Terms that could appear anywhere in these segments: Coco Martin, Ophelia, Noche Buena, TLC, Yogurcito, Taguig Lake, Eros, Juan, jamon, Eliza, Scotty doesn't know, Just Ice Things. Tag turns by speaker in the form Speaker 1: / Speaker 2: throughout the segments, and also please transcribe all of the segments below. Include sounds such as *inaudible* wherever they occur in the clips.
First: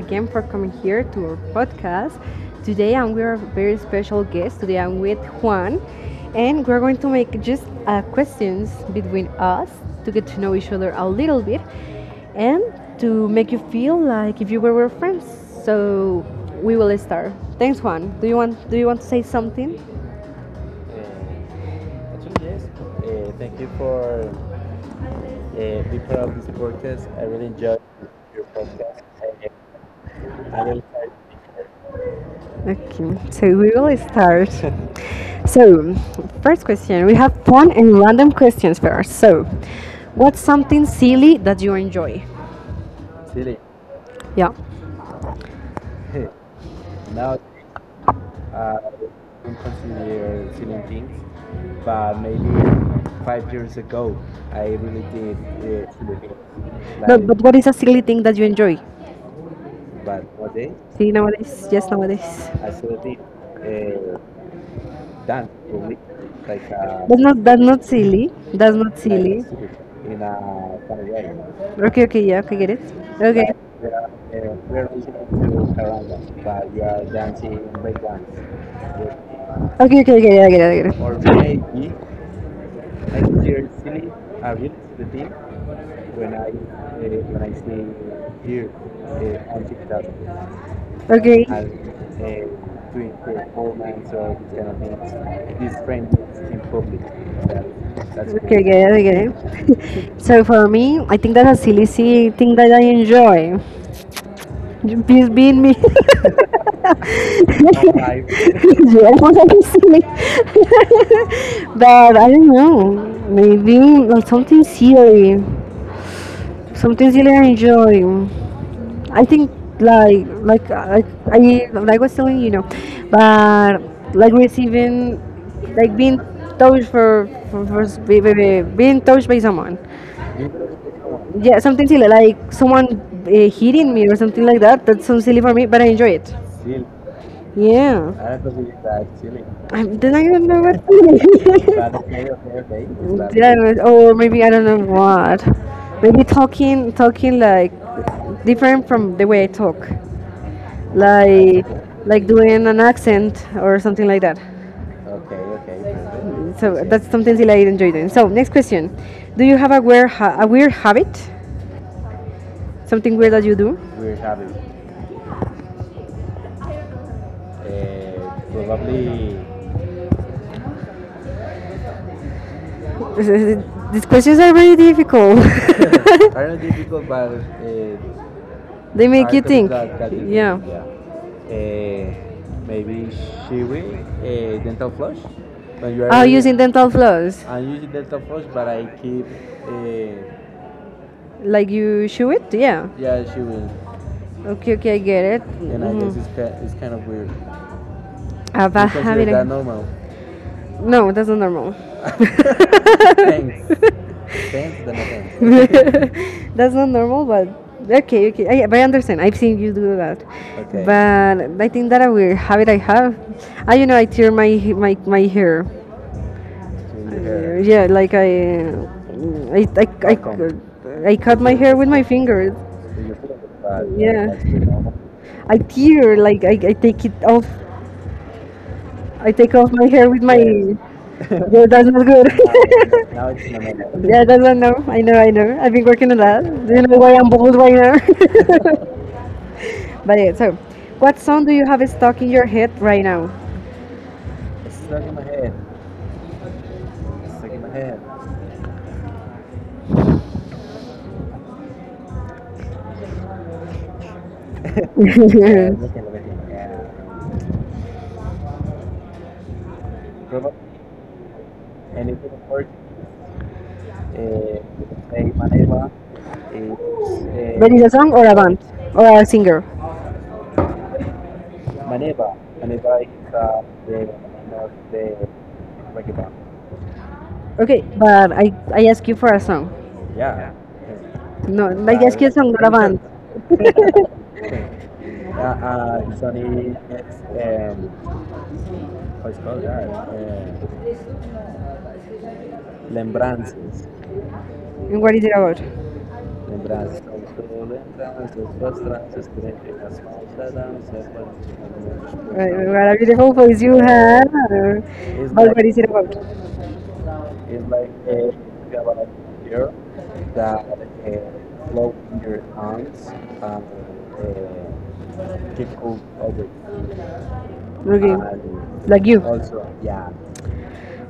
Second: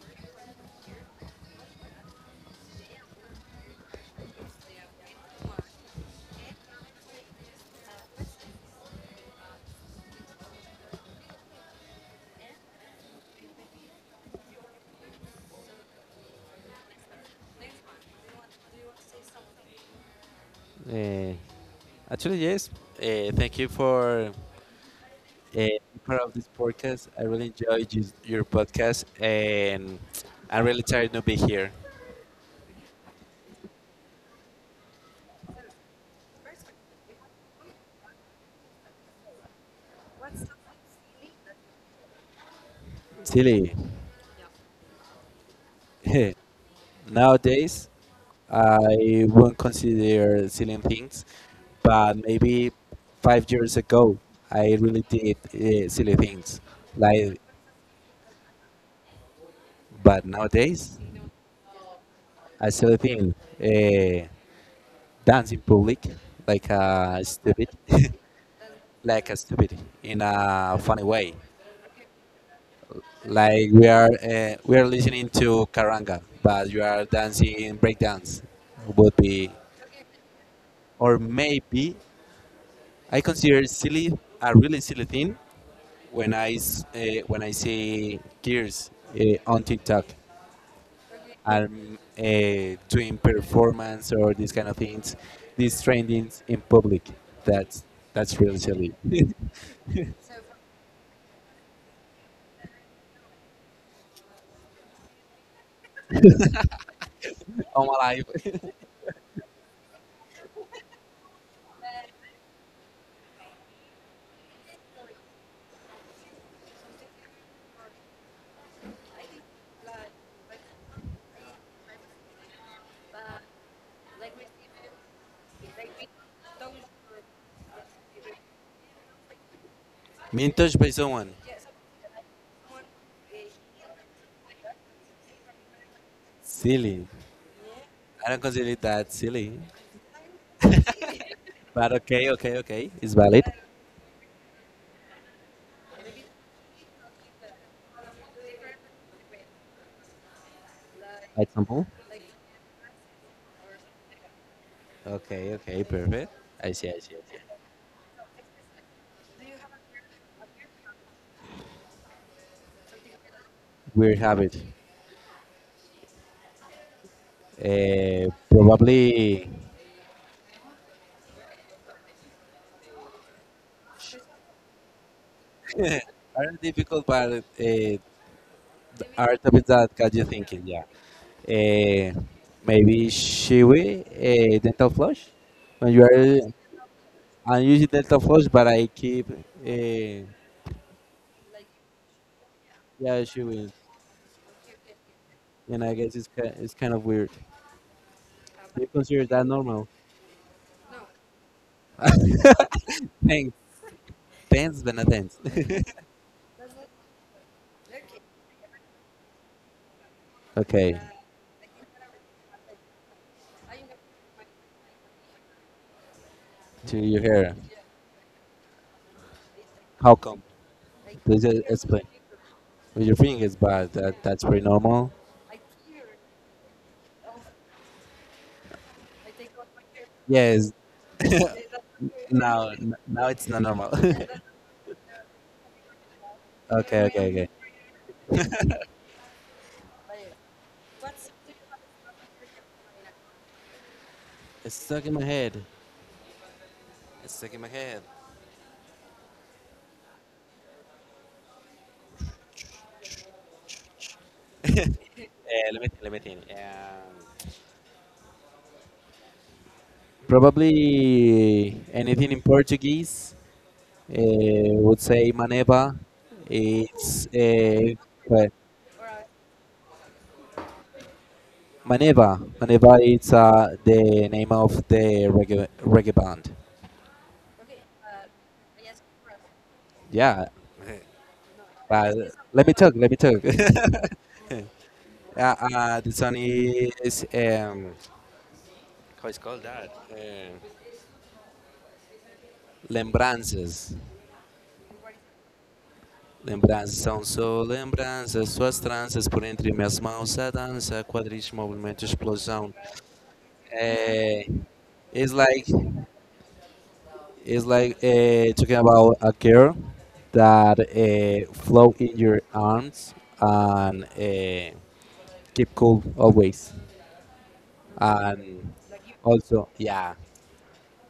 Speaker 1: again for coming here to our podcast. Today, I'm with a very special guest. Today, I'm with Juan, and we're going to make just questions between us to get to know each other a little bit and to make you feel like if you were our friends. So, we will start. Thanks, Juan. Do you want to say something?
Speaker 2: Uh, Actually, yes. Thank you for being part of this podcast. I really enjoy you, your podcast, and I'm really tired to be here.
Speaker 1: Okay. So we will start. *laughs* So, first question, we have fun and random questions first. So, what's something silly that you enjoy?
Speaker 2: Silly.
Speaker 1: Yeah.
Speaker 2: *laughs* Nowadays, I won't consider silly things, but maybe 5 years ago, I really did silly things.
Speaker 1: No,
Speaker 2: Like,
Speaker 1: but what is a silly thing that you enjoy?
Speaker 2: but nowadays,
Speaker 1: See nowadays, yes nowadays.
Speaker 2: I silly thing, dance in public, like a
Speaker 1: That's
Speaker 2: stupid.
Speaker 1: not
Speaker 2: *laughs*
Speaker 1: silly. That's not like
Speaker 2: Like
Speaker 1: silly.
Speaker 2: stupid in a funny way.
Speaker 1: Okay, okay, yeah, okay, get it. Okay.
Speaker 2: Like we are we are listening to karanga, but you are dancing breakdance. Would be
Speaker 1: Okay, okay, okay, yeah, I get it.
Speaker 2: or maybe I consider silly a really silly thing when I see kids on TikTok
Speaker 1: Okay.
Speaker 2: and doing performance or these kind of things, these trendings in public. That's that's really
Speaker 1: Okay, yeah,
Speaker 2: silly.
Speaker 1: okay.
Speaker 2: *laughs*
Speaker 1: *laughs* So for me, I think that's a silly, silly thing that I enjoy. Please be me. *laughs*
Speaker 2: All my
Speaker 1: Yeah,
Speaker 2: life. *laughs*
Speaker 1: *laughs* what I'm silly. *laughs* But I don't know. Maybe like something silly. Something silly I enjoy. I think like like I, I like was telling, but like receiving like being touched for being touched by someone.
Speaker 2: Being touched by someone,
Speaker 1: Yeah, something silly like someone hitting me or something like that. That sounds silly for me, but I enjoy it.
Speaker 2: silly. I
Speaker 1: Yeah,
Speaker 2: don't consider it that silly,
Speaker 1: then I don't know what.
Speaker 2: but okay, it's
Speaker 1: *laughs*
Speaker 2: valid.
Speaker 1: Yeah, but or maybe I don't know what. Maybe talking like different from the way I talk. like
Speaker 2: Example.
Speaker 1: doing an accent or something like that.
Speaker 2: Okay, okay, perfect.
Speaker 1: So that's
Speaker 2: I
Speaker 1: something
Speaker 2: see.
Speaker 1: that I enjoy doing. So next question: Do you have a a weird habit? Something weird that you do?
Speaker 2: Weird habit. Probably
Speaker 1: *laughs* These questions are very difficult. *laughs*
Speaker 2: are not difficult, but
Speaker 1: They make
Speaker 2: are
Speaker 1: you
Speaker 2: topics
Speaker 1: think.
Speaker 2: that got you
Speaker 1: Yeah.
Speaker 2: thinking. Yeah. Uh, Maybe Shiwi dental flush. When you
Speaker 1: Oh,
Speaker 2: are,
Speaker 1: using dental floss.
Speaker 2: I use dental flush, but I keep yeah
Speaker 1: Like you chew it? Yeah.
Speaker 2: Shiwi,
Speaker 1: Okay, okay, I get it.
Speaker 2: and I guess
Speaker 1: Mm.
Speaker 2: it's kind of weird. You
Speaker 1: About
Speaker 2: consider
Speaker 1: having a
Speaker 2: that normal?
Speaker 1: no, that's not normal.
Speaker 2: Thanks. Dance Benadens.
Speaker 1: *laughs* That's not normal, but okay, okay. But I understand. I've seen you do that.
Speaker 2: *laughs* Okay,
Speaker 1: But I think that a weird habit I have. You know, I tear my hair.
Speaker 2: to
Speaker 1: Uh,
Speaker 2: your hair.
Speaker 1: Yeah, like
Speaker 2: How
Speaker 1: How
Speaker 2: come?
Speaker 1: come? I cut
Speaker 2: Please
Speaker 1: my hair with
Speaker 2: explain.
Speaker 1: my fingers.
Speaker 2: Well, your thing is bad.
Speaker 1: Yeah.
Speaker 2: That's pretty
Speaker 1: Yeah,
Speaker 2: normal.
Speaker 1: I take it off. I take off my hair with
Speaker 2: Yes.
Speaker 1: my Yeah, it does not good.
Speaker 2: Now now it's not normal.
Speaker 1: *laughs* *laughs* Yeah, that's not no. I know, I know. I've been working on that. Do
Speaker 2: *laughs*
Speaker 1: you know
Speaker 2: Okay,
Speaker 1: why
Speaker 2: okay,
Speaker 1: I'm
Speaker 2: okay.
Speaker 1: bald right now? *laughs* But yeah, so what song do you have stuck in your head right now?
Speaker 2: It's stuck in my head. It's stuck in my head.
Speaker 1: *laughs* But
Speaker 2: Let me think. Probably anything in Portuguese. Would say maneva. It's
Speaker 1: it's a song or a
Speaker 2: but
Speaker 1: band or a singer.
Speaker 2: maneva. Maneva, it's the name of the reggae band.
Speaker 1: Okay, but I ask you for a song.
Speaker 2: Yeah,
Speaker 1: No, I
Speaker 2: but
Speaker 1: ask you a song, not
Speaker 2: let
Speaker 1: a
Speaker 2: me talk.
Speaker 1: band.
Speaker 2: Let me talk.
Speaker 1: *laughs*
Speaker 2: *laughs* The song is how is called that? Lembranças.
Speaker 1: And what is it about?
Speaker 2: Lembranças são só lembranças, suas tranças por entre minhas mãos a dança, quadris, movimento,
Speaker 1: Right,
Speaker 2: explosão.
Speaker 1: what a beautiful voice you have.
Speaker 2: Eh, it's
Speaker 1: It's But what
Speaker 2: like
Speaker 1: is it about?
Speaker 2: it's like talking about a girl that float in your arms and keep cool always
Speaker 1: Okay,
Speaker 2: and
Speaker 1: like you.
Speaker 2: also yeah,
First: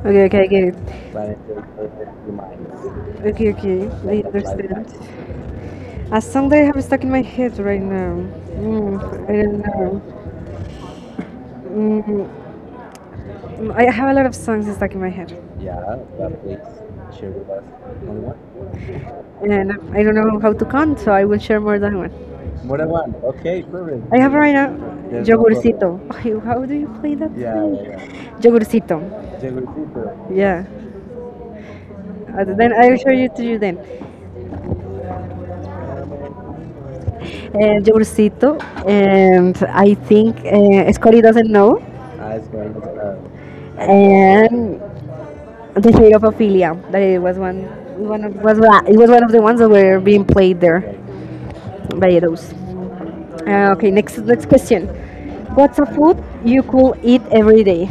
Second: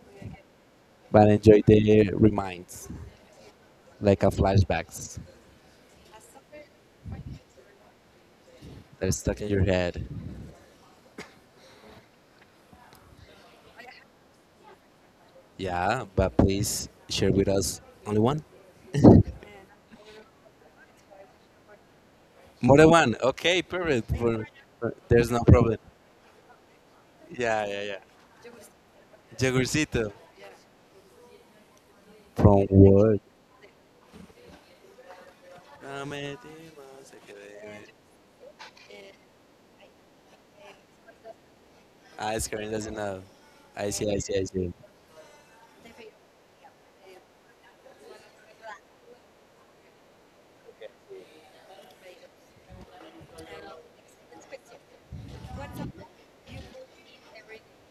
Speaker 1: Okay, okay, I get it.
Speaker 2: but I enjoy the reminds,
Speaker 1: Okay, okay,
Speaker 2: like
Speaker 1: I
Speaker 2: a
Speaker 1: understand.
Speaker 2: flashbacks
Speaker 1: A song that I have stuck in my head right now.
Speaker 2: that is
Speaker 1: Mm,
Speaker 2: stuck
Speaker 1: I
Speaker 2: in
Speaker 1: don't
Speaker 2: your head.
Speaker 1: know. Mm, I have a lot of songs stuck in my head,
Speaker 2: Yeah, but please share with us only one,
Speaker 1: and I don't know how to count, so I will share more than one.
Speaker 2: more than one. Okay, perfect.
Speaker 1: I have
Speaker 2: For,
Speaker 1: right now
Speaker 2: there's no problem.
Speaker 1: Yogurcito. *laughs* How do you play that thing?
Speaker 2: Yeah, yeah, yeah.
Speaker 1: Yeah. Yogurcito.
Speaker 2: Jagurcito.
Speaker 1: Yeah.
Speaker 2: From
Speaker 1: Then I'll show
Speaker 2: what?
Speaker 1: you to you then.
Speaker 2: No me dimos a que
Speaker 1: Uh,
Speaker 2: debe.
Speaker 1: Jaurcito, and I think Scotty doesn't know,
Speaker 2: Ah, it's Karen doesn't know. I see.
Speaker 1: and the shade of Ophelia. That it was one, one of, was wa- it was one of the ones that were being played there by Eros. Okay, next question. What's a food you could eat every day?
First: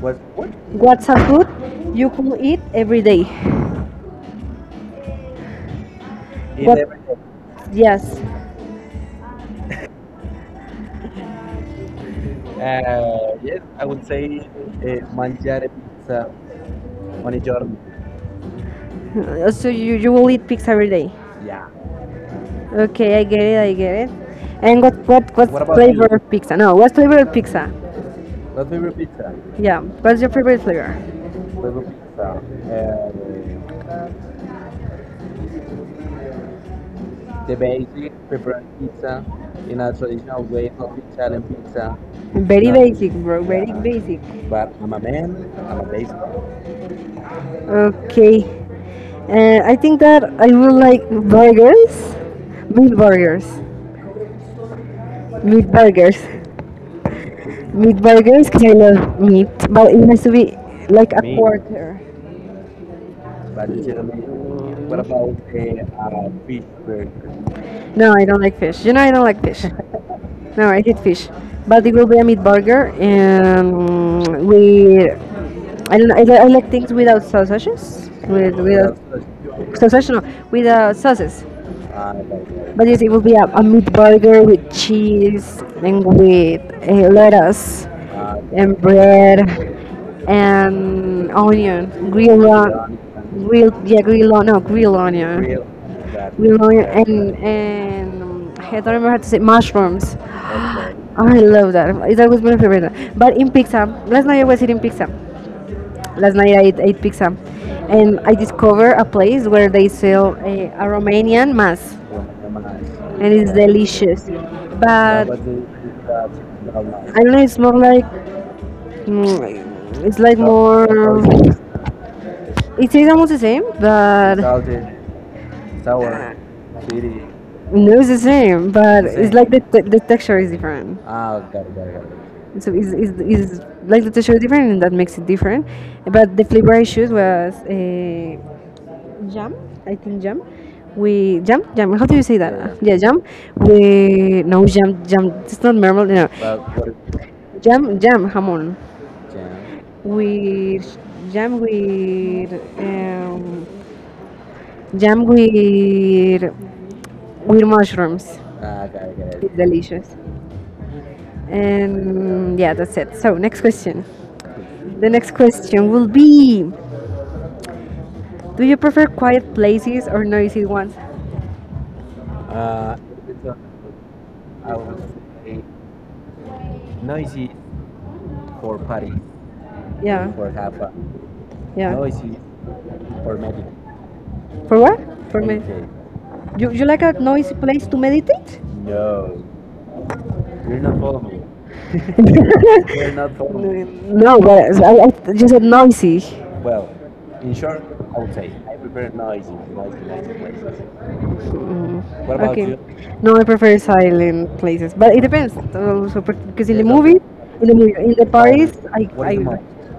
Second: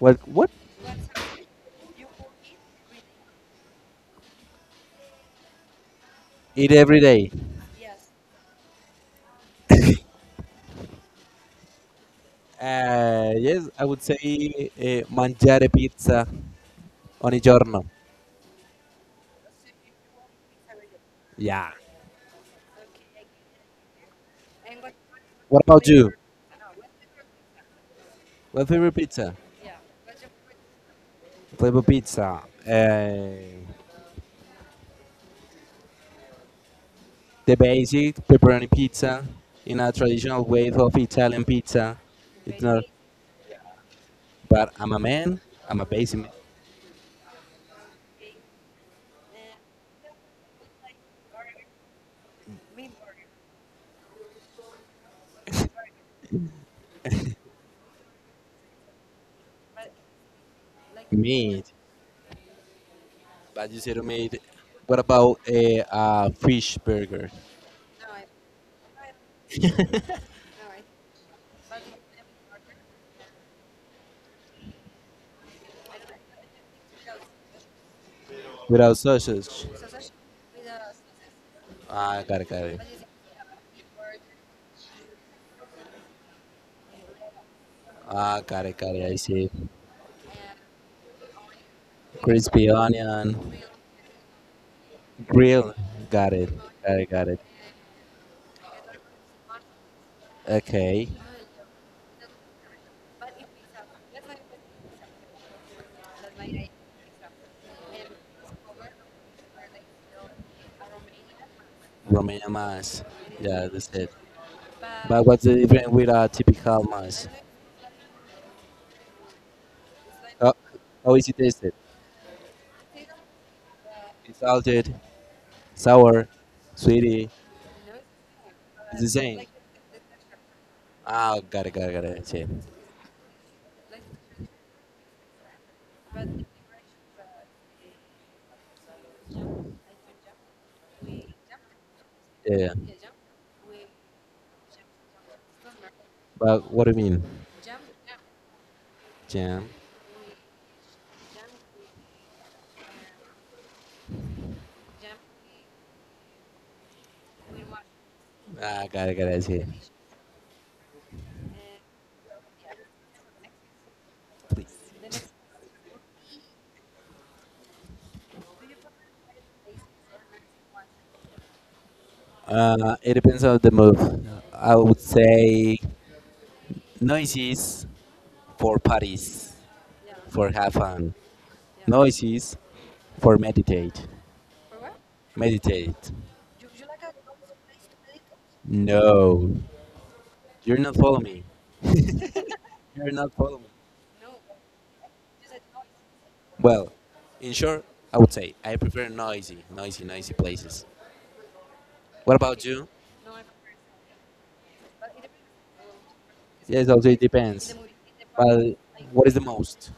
Speaker 2: What? What?
Speaker 1: What's a food you could eat every day?
Speaker 2: Eat every day.
Speaker 1: Yes.
Speaker 2: *laughs* Yes, I would say mangiare pizza ogni giorno.
Speaker 1: So you will eat pizza every day.
Speaker 2: Yeah.
Speaker 1: Okay, I get it. And
Speaker 2: What
Speaker 1: what
Speaker 2: about
Speaker 1: flavor
Speaker 2: you?
Speaker 1: of pizza? No, what flavor of pizza?
Speaker 2: My favorite pizza.
Speaker 1: Yeah. What's your favorite flavor?
Speaker 2: Flavor pizza. The basic pepperoni pizza in a traditional way of Italian pizza. It's
Speaker 1: Very
Speaker 2: not,
Speaker 1: basic, bro. Very basic.
Speaker 2: but I'm a man. I'm a basic
Speaker 1: Okay. And I think that I will like burgers, meat burgers, meat burgers, meat burgers because I love meat, but it has to be like a
Speaker 2: meat.
Speaker 1: quarter.
Speaker 2: But you said you made. What about a, fish burger?
Speaker 1: No, I don't like fish. You know, I don't like fish.
Speaker 2: *laughs*
Speaker 1: No, I hate fish. But it will be a meat burger, and we. I don't know, I like things without sausages, without
Speaker 2: Without sausage?
Speaker 1: sensational with sauces.
Speaker 2: Got it.
Speaker 1: But yes, it will be a meat burger with cheese and with lettuce and
Speaker 2: I
Speaker 1: bread
Speaker 2: see.
Speaker 1: and onion, grilled,
Speaker 2: Crispy
Speaker 1: on-
Speaker 2: onion,
Speaker 1: grilled, yeah, grilled, on- no, grilled right. Onion,
Speaker 2: grill. Got it,
Speaker 1: grilled onion,
Speaker 2: got it.
Speaker 1: and I don't remember how to say mushrooms. *gasps*
Speaker 2: Okay,
Speaker 1: Okay. I love that. It's always my favorite. But in pizza, Last night I ate pizza, and I discovered a place where they sell a Romanian mass,
Speaker 2: Romania mass.
Speaker 1: and it's
Speaker 2: Yeah, that's it.
Speaker 1: delicious. But
Speaker 2: But what's the difference with a typical
Speaker 1: I
Speaker 2: mash?
Speaker 1: don't know, it's like
Speaker 2: How,
Speaker 1: more.
Speaker 2: how is it tasted?
Speaker 1: It tastes almost the same,
Speaker 2: It's
Speaker 1: but
Speaker 2: salted, sour, sweetie.
Speaker 1: no, it's the same.
Speaker 2: It's
Speaker 1: But
Speaker 2: the
Speaker 1: it's
Speaker 2: same.
Speaker 1: like the texture is different.
Speaker 2: Got it. I see.
Speaker 1: So it's like the texture is different, and that makes it different. But the flavor I chose was jam. I think jam. We jam jam, how do you say that?
Speaker 2: Yeah,
Speaker 1: Yeah, jam. We no jam jam, it's not normal no.
Speaker 2: but what do you mean?
Speaker 1: Jam jam jamon.
Speaker 2: Jam?
Speaker 1: We jam with um, jam with mushrooms.
Speaker 2: Got it. I
Speaker 1: It's
Speaker 2: see.
Speaker 1: delicious. And yeah, that's it. So next question,
Speaker 2: Please.
Speaker 1: the next question will be: do you prefer quiet places or noisy ones?
Speaker 2: It depends on the move. I would say noises for parties,
Speaker 1: Yeah.
Speaker 2: for have fun.
Speaker 1: Yeah.
Speaker 2: Noises for meditate.
Speaker 1: For what? For me
Speaker 2: Meditate.
Speaker 1: You, you like a noisy place to meditate?
Speaker 2: No, you're not following me.
Speaker 1: *laughs*
Speaker 2: You're not following.
Speaker 1: No, but I, you said noisy.
Speaker 2: Well, in short, I would say I prefer noisy places. What
Speaker 1: Mm,
Speaker 2: about
Speaker 1: okay.
Speaker 2: you?
Speaker 1: No, I prefer silent places, but it depends. Also, per- because in the
Speaker 2: Yes, also it
Speaker 1: movie, course. In
Speaker 2: depends.
Speaker 1: the movie, in the Silent.
Speaker 2: But
Speaker 1: Paris,
Speaker 2: what is the
Speaker 1: I
Speaker 2: most?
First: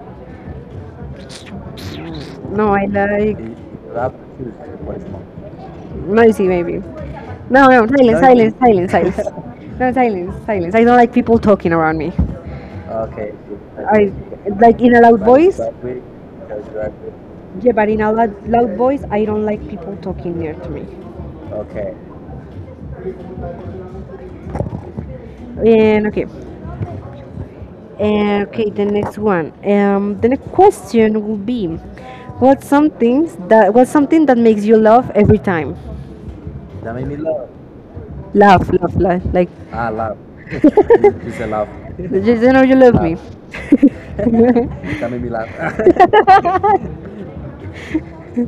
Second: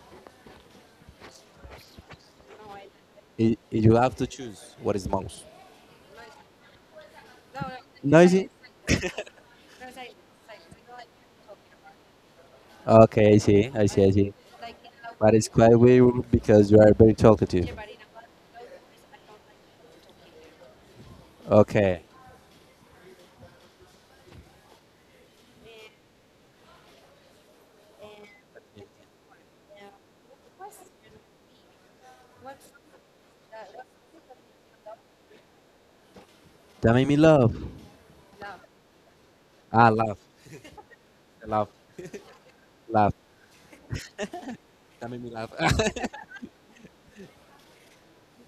Speaker 1: No, I like
Speaker 2: If you have to choose, what is the most?
Speaker 1: noisy maybe. No, no,
Speaker 2: Noisy.
Speaker 1: silence, silence.
Speaker 2: *laughs*
Speaker 1: *laughs* No, silence. I don't like people talking around me. Uh,
Speaker 2: Okay, I
Speaker 1: I
Speaker 2: see.
Speaker 1: like in a loud But
Speaker 2: But it's
Speaker 1: voice.
Speaker 2: quite weird because you are very talkative.
Speaker 1: Yeah, but in a loud voice, I don't like people talking near to me.
Speaker 2: Okay.
Speaker 1: And okay, okay. The next one. The next question will be: what's something that makes you laugh every time?
Speaker 2: That made me laugh.
Speaker 1: Laugh. Like
Speaker 2: Laugh. Laugh.
Speaker 1: just you know you love
Speaker 2: Laugh.
Speaker 1: me, Laugh.
Speaker 2: That made me laugh. *laughs*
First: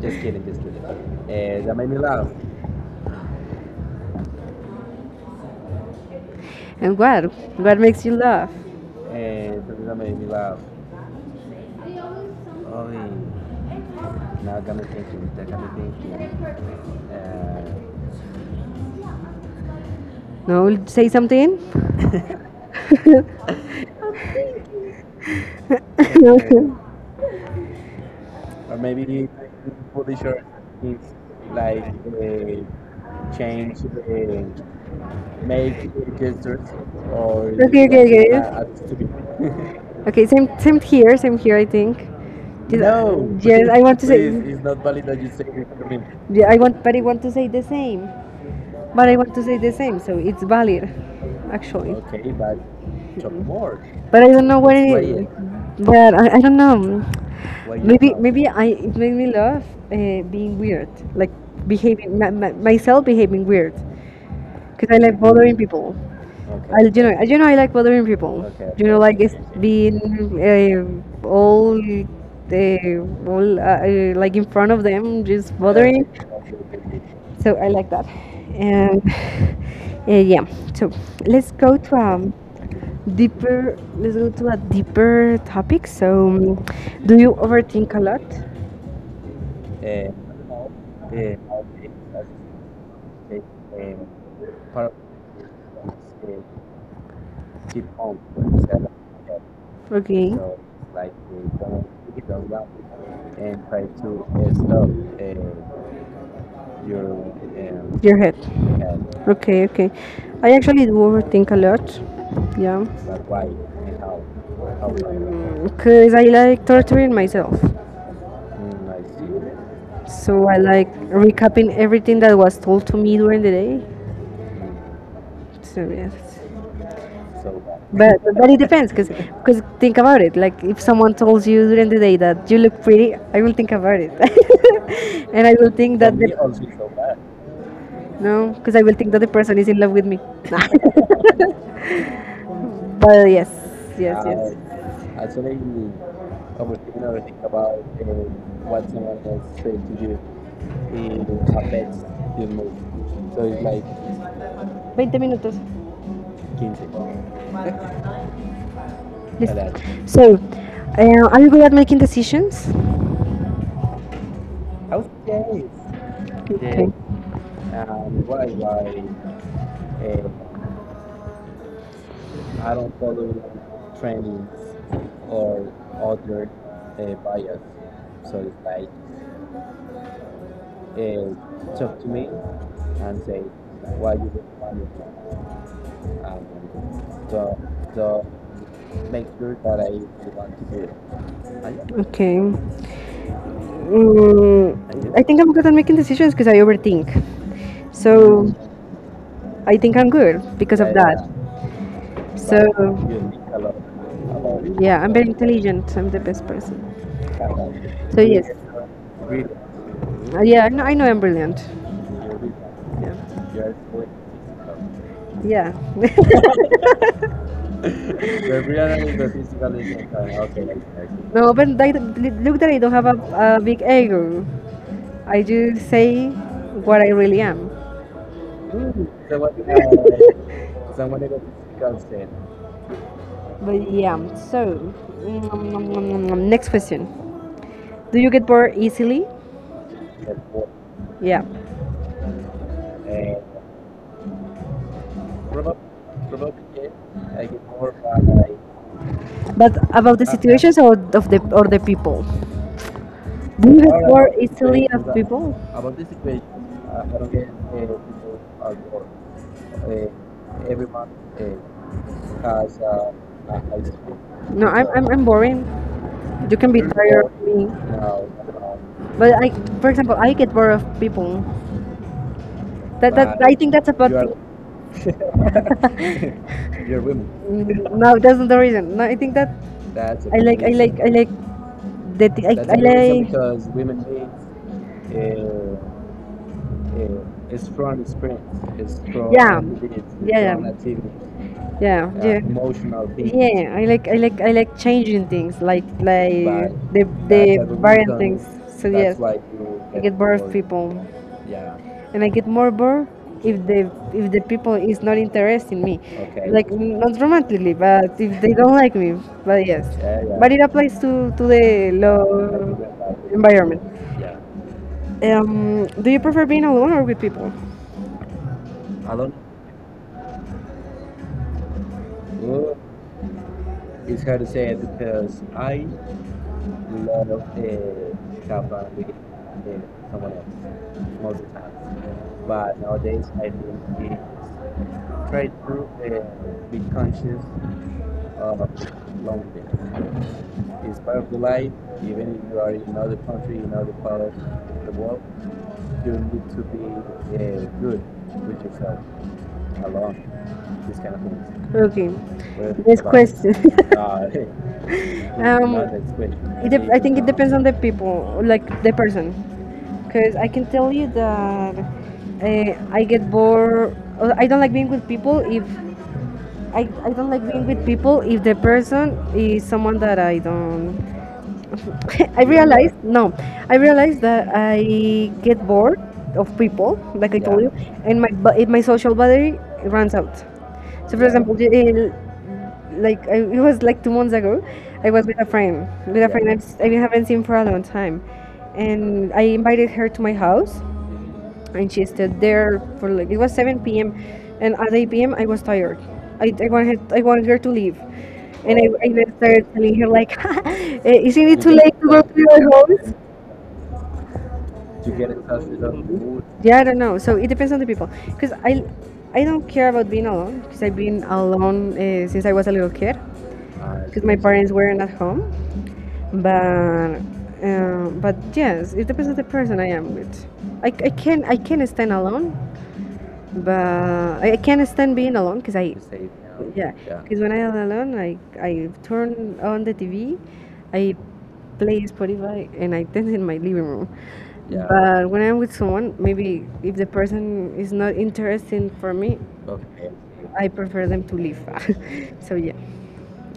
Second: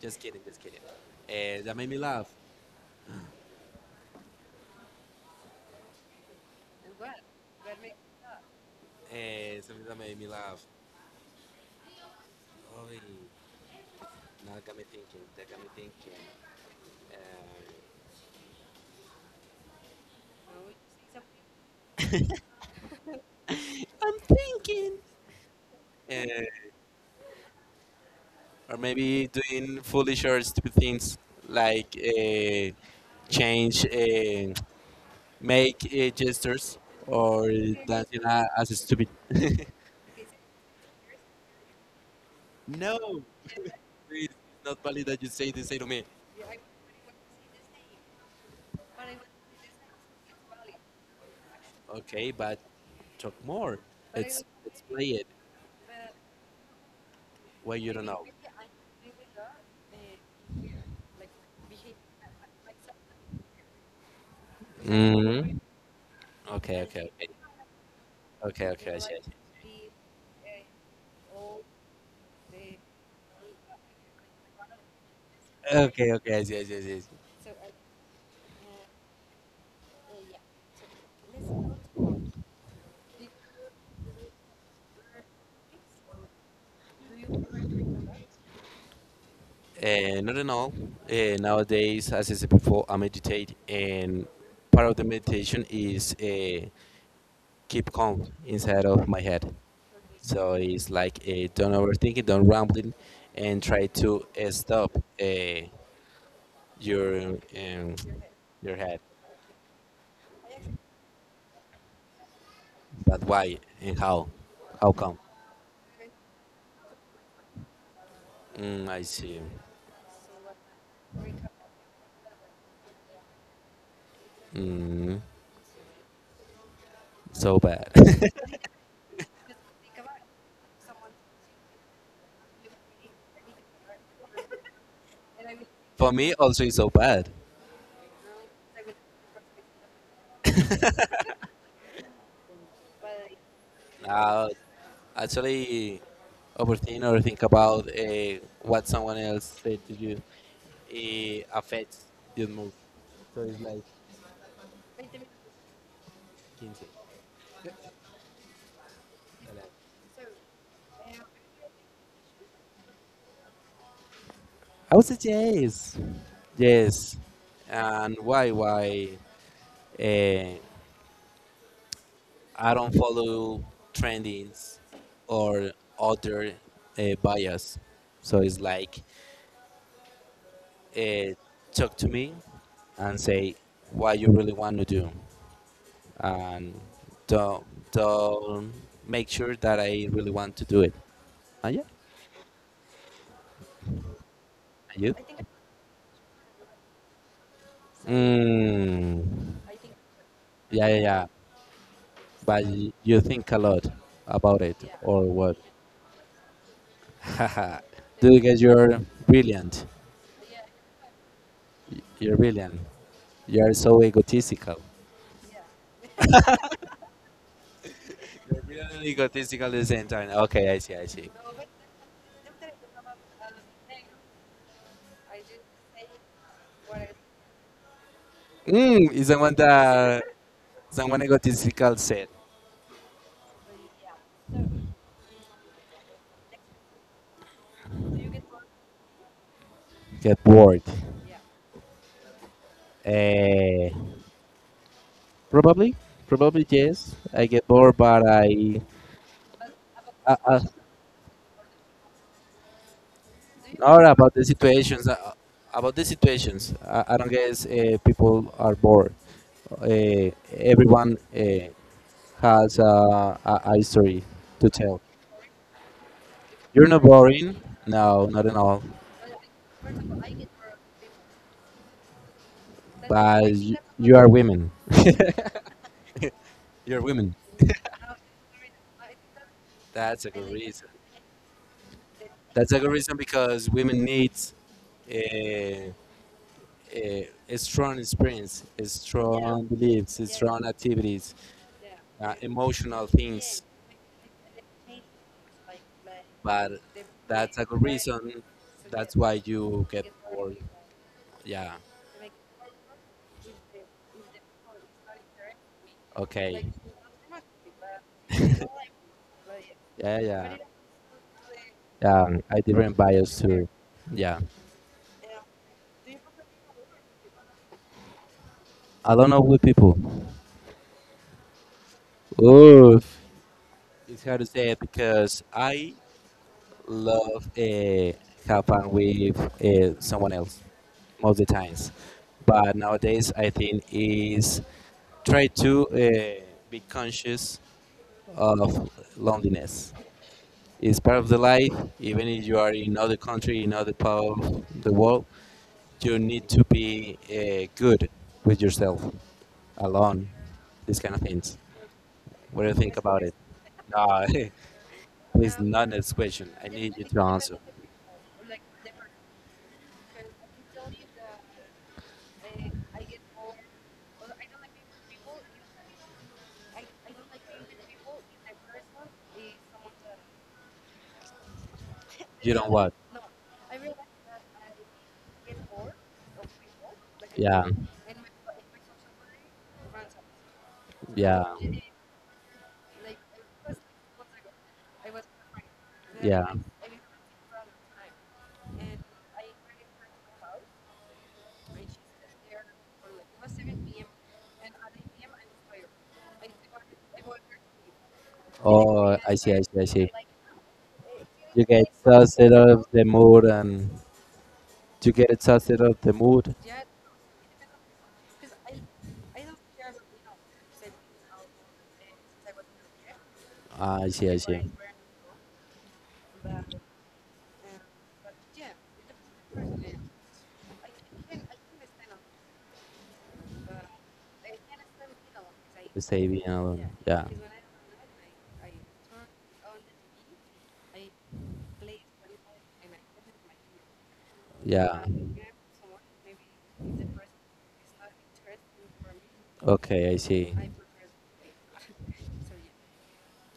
Speaker 2: Just kidding. That made me laugh.
Speaker 1: And what makes you laugh?
Speaker 2: Something that made me laugh. Oh, now that got me thinking. That got me thinking. Eh,
Speaker 1: No, say something. *laughs*
Speaker 2: *laughs* I'm thinking.
Speaker 1: Okay.
Speaker 2: Eh, or maybe doing foolish or stupid things like change, uh, make gestures, or dancing as a
Speaker 1: Okay.
Speaker 2: stupid. *laughs*
Speaker 1: Okay, same here, same here. I think. Just,
Speaker 2: No,
Speaker 1: yes, I want to say.
Speaker 2: it's not valid that you say this say to me.
Speaker 1: Yeah, I want, but I want to say the same. But I want to say the same, so it's valid, actually.
Speaker 2: Okay, but talk more.
Speaker 1: But I don't know what
Speaker 2: Let's
Speaker 1: why,
Speaker 2: play it.
Speaker 1: it But I don't know.
Speaker 2: Why you don't know?
Speaker 1: Maybe I it made me love being weird, like behaving myself behaving weird. Because I like bothering
Speaker 2: Mm.
Speaker 1: people. I
Speaker 2: Okay, okay,
Speaker 1: You know,
Speaker 2: okay,
Speaker 1: you know I like bothering people. You
Speaker 2: okay.
Speaker 1: know okay, like it's okay.
Speaker 2: I see.
Speaker 1: Being all the all like in front of them just Yeah. bothering.
Speaker 2: I
Speaker 1: Absolutely.
Speaker 2: see.
Speaker 1: So I like that. And *laughs* yeah. So let's go to a Let's go to a deeper topic. So, do you overthink a lot?
Speaker 2: Not at all. Nowadays, as I said before, I meditate, and part of the meditation is keep calm inside of my head.
Speaker 1: Okay,
Speaker 2: So
Speaker 1: No,
Speaker 2: it's like don't overthink it, don't rambling, and try to stop uh,
Speaker 1: You're.
Speaker 2: your um,
Speaker 1: Your head.
Speaker 2: your head.
Speaker 1: Okay, okay. I actually do overthink a lot. Yeah.
Speaker 2: But why and how?
Speaker 1: You
Speaker 2: How come?
Speaker 1: overthink? Because I like torturing myself.
Speaker 2: Mm, I see.
Speaker 1: So I like recapping everything that was told to me during the day.
Speaker 2: Mm,
Speaker 1: So, yes.
Speaker 2: so bad.
Speaker 1: But, but
Speaker 2: *laughs*
Speaker 1: it depends, because think about it. Like, if someone tells you during the day that you look pretty, I will think about it. *laughs* And I will think For
Speaker 2: For me, also
Speaker 1: the,
Speaker 2: it's so bad.
Speaker 1: no, because I will think that the person is in love with me. *laughs* But yes,
Speaker 2: Uh,
Speaker 1: yes.
Speaker 2: Actually, overthink or think about what someone else said to you it affects your mood. So it's like
Speaker 1: 20 minutos.
Speaker 2: 15. Like,
Speaker 1: Listen. So, are you good at making decisions?
Speaker 2: I would say
Speaker 1: Okay.
Speaker 2: yes. And why? Why? Uh, I don't follow trendings or other bias. So it's like uh, talk to me and say what you really want to do, and don't don't make sure that I really want to do it. And yeah,
Speaker 1: Okay.
Speaker 2: and you?
Speaker 1: Mm,
Speaker 2: I
Speaker 1: I
Speaker 2: think
Speaker 1: think
Speaker 2: it's
Speaker 1: I'm good at making decisions because I overthink.
Speaker 2: the
Speaker 1: So,
Speaker 2: same. Mm,
Speaker 1: I think I'm good because of Yeah, that.
Speaker 2: yeah.
Speaker 1: Yeah. So, But
Speaker 2: But
Speaker 1: you
Speaker 2: you
Speaker 1: think
Speaker 2: think a
Speaker 1: a lot
Speaker 2: lot about
Speaker 1: about
Speaker 2: it,
Speaker 1: it.
Speaker 2: yeah,
Speaker 1: Yeah, I'm
Speaker 2: or
Speaker 1: very
Speaker 2: what?
Speaker 1: intelligent. I'm the best person.
Speaker 2: *laughs*
Speaker 1: So,
Speaker 2: Do you
Speaker 1: yeah.
Speaker 2: guys? You're brilliant.
Speaker 1: Yeah, I know I'm brilliant.
Speaker 2: You're brilliant.
Speaker 1: Yeah.
Speaker 2: You're so egotistical.
Speaker 1: Yeah.
Speaker 2: You're brilliant and egotistical at the same time. Okay, I see.
Speaker 1: *laughs* No,
Speaker 2: No,
Speaker 1: but look that I don't have a big ego. I just say what I really am.
Speaker 2: mm, is someone that someone egotistical said.
Speaker 1: But yeah, so mm, next question: Do you get bored easily?
Speaker 2: Get bored.
Speaker 1: Yeah,
Speaker 2: Eh. Probably, probably yes. I get bored,
Speaker 1: but about the
Speaker 2: uh, uh,
Speaker 1: situations or of the or the people? Do you get
Speaker 2: not
Speaker 1: bored
Speaker 2: about the
Speaker 1: easily
Speaker 2: situations.
Speaker 1: of people?
Speaker 2: About the situations, I don't guess people are bored. Uh, Everyone has a story
Speaker 1: No,
Speaker 2: to tell.
Speaker 1: I'm boring. You can be
Speaker 2: You're
Speaker 1: me,
Speaker 2: not boring. No, not at all.
Speaker 1: but for example, I get bored of people. That that
Speaker 2: But
Speaker 1: I think
Speaker 2: you,
Speaker 1: that's
Speaker 2: you are
Speaker 1: about.
Speaker 2: women. *laughs* You're women.
Speaker 1: Mm, *laughs* No, that's not the reason. No, I think that
Speaker 2: That's a good reason.
Speaker 1: I like
Speaker 2: That's
Speaker 1: I
Speaker 2: a good reason
Speaker 1: like
Speaker 2: because women needs uh, a strong experience, a
Speaker 1: yeah
Speaker 2: strong beliefs,
Speaker 1: yeah
Speaker 2: a strong
Speaker 1: yeah.
Speaker 2: activities,
Speaker 1: Yeah, yeah. Uh,
Speaker 2: emotional things.
Speaker 1: Yeah, I like changing things, like
Speaker 2: But
Speaker 1: the
Speaker 2: that's a
Speaker 1: that's
Speaker 2: good
Speaker 1: variant things.
Speaker 2: reason.
Speaker 1: So
Speaker 2: That's
Speaker 1: yes,
Speaker 2: why
Speaker 1: That's
Speaker 2: you
Speaker 1: I
Speaker 2: get
Speaker 1: get bored of
Speaker 2: bored.
Speaker 1: people,
Speaker 2: Yeah.
Speaker 1: and I get more bored if the people is not interested in me,
Speaker 2: Okay.
Speaker 1: like not romantically, but if they don't like
Speaker 2: *laughs*
Speaker 1: me. But yes,
Speaker 2: Yeah,
Speaker 1: but
Speaker 2: yeah.
Speaker 1: it applies to the
Speaker 2: Yeah,
Speaker 1: law
Speaker 2: I different bias too.
Speaker 1: environment.
Speaker 2: Yeah.
Speaker 1: Do you prefer being alone or with people?
Speaker 2: I don't know with people. Oof. It's hard to say it because I love happen with someone else most of the times. But nowadays, I think is try to be conscious of loneliness. It's part of the life. Even if you are in other country, in other part of the world, you need to be good with yourself, alone, these kind of things.
Speaker 1: Okay,
Speaker 2: What do you think
Speaker 1: next
Speaker 2: about it?
Speaker 1: question. *laughs*
Speaker 2: No,
Speaker 1: *laughs*
Speaker 2: *laughs* it's
Speaker 1: Um,
Speaker 2: not a question. I
Speaker 1: it dep
Speaker 2: need
Speaker 1: I
Speaker 2: you
Speaker 1: think
Speaker 2: to
Speaker 1: it depends
Speaker 2: answer.
Speaker 1: on the people, like the person, because I can tell you that I get bored. I don't like being with people if I don't like being with people if the person is someone that I don't. *laughs* I You
Speaker 2: You don't what?
Speaker 1: realize like? No, I realize that I get bored of people, like I Yeah. Told
Speaker 2: Yeah,
Speaker 1: you, and my social battery runs out. So for
Speaker 2: yeah,
Speaker 1: example, like it was like 2 months ago. I was with a friend,
Speaker 2: yeah,
Speaker 1: I haven't seen for a long time, and I invited her to my house, and she stayed there for like it was 7 p.m. and at 8 p.m. I was tired. I wanted her to leave, and I
Speaker 2: oh,
Speaker 1: then started
Speaker 2: I
Speaker 1: telling her
Speaker 2: see.
Speaker 1: like, *laughs* "Eh, isn't it
Speaker 2: You
Speaker 1: too
Speaker 2: get
Speaker 1: late to go to
Speaker 2: exhausted
Speaker 1: your
Speaker 2: of the
Speaker 1: house?"
Speaker 2: mood, and you get exhausted of the mood.
Speaker 1: Yeah, I don't know. So it depends on the people, because I don't care about being alone because I've been alone since I was a little kid, because
Speaker 2: I
Speaker 1: my
Speaker 2: see.
Speaker 1: parents weren't at home. But but yes, it depends on the person I am with. I can stand alone, but I can't stand being alone because I,
Speaker 2: Stay being alone.
Speaker 1: yeah,
Speaker 2: Yeah.
Speaker 1: because when I'm alone I turn on the TV, I play Spotify and I dance in my living room.
Speaker 2: Yeah.
Speaker 1: But when I'm with someone, maybe if the person is not interesting for me,
Speaker 2: Okay, I see.
Speaker 1: I prefer them to leave. *laughs* So yeah,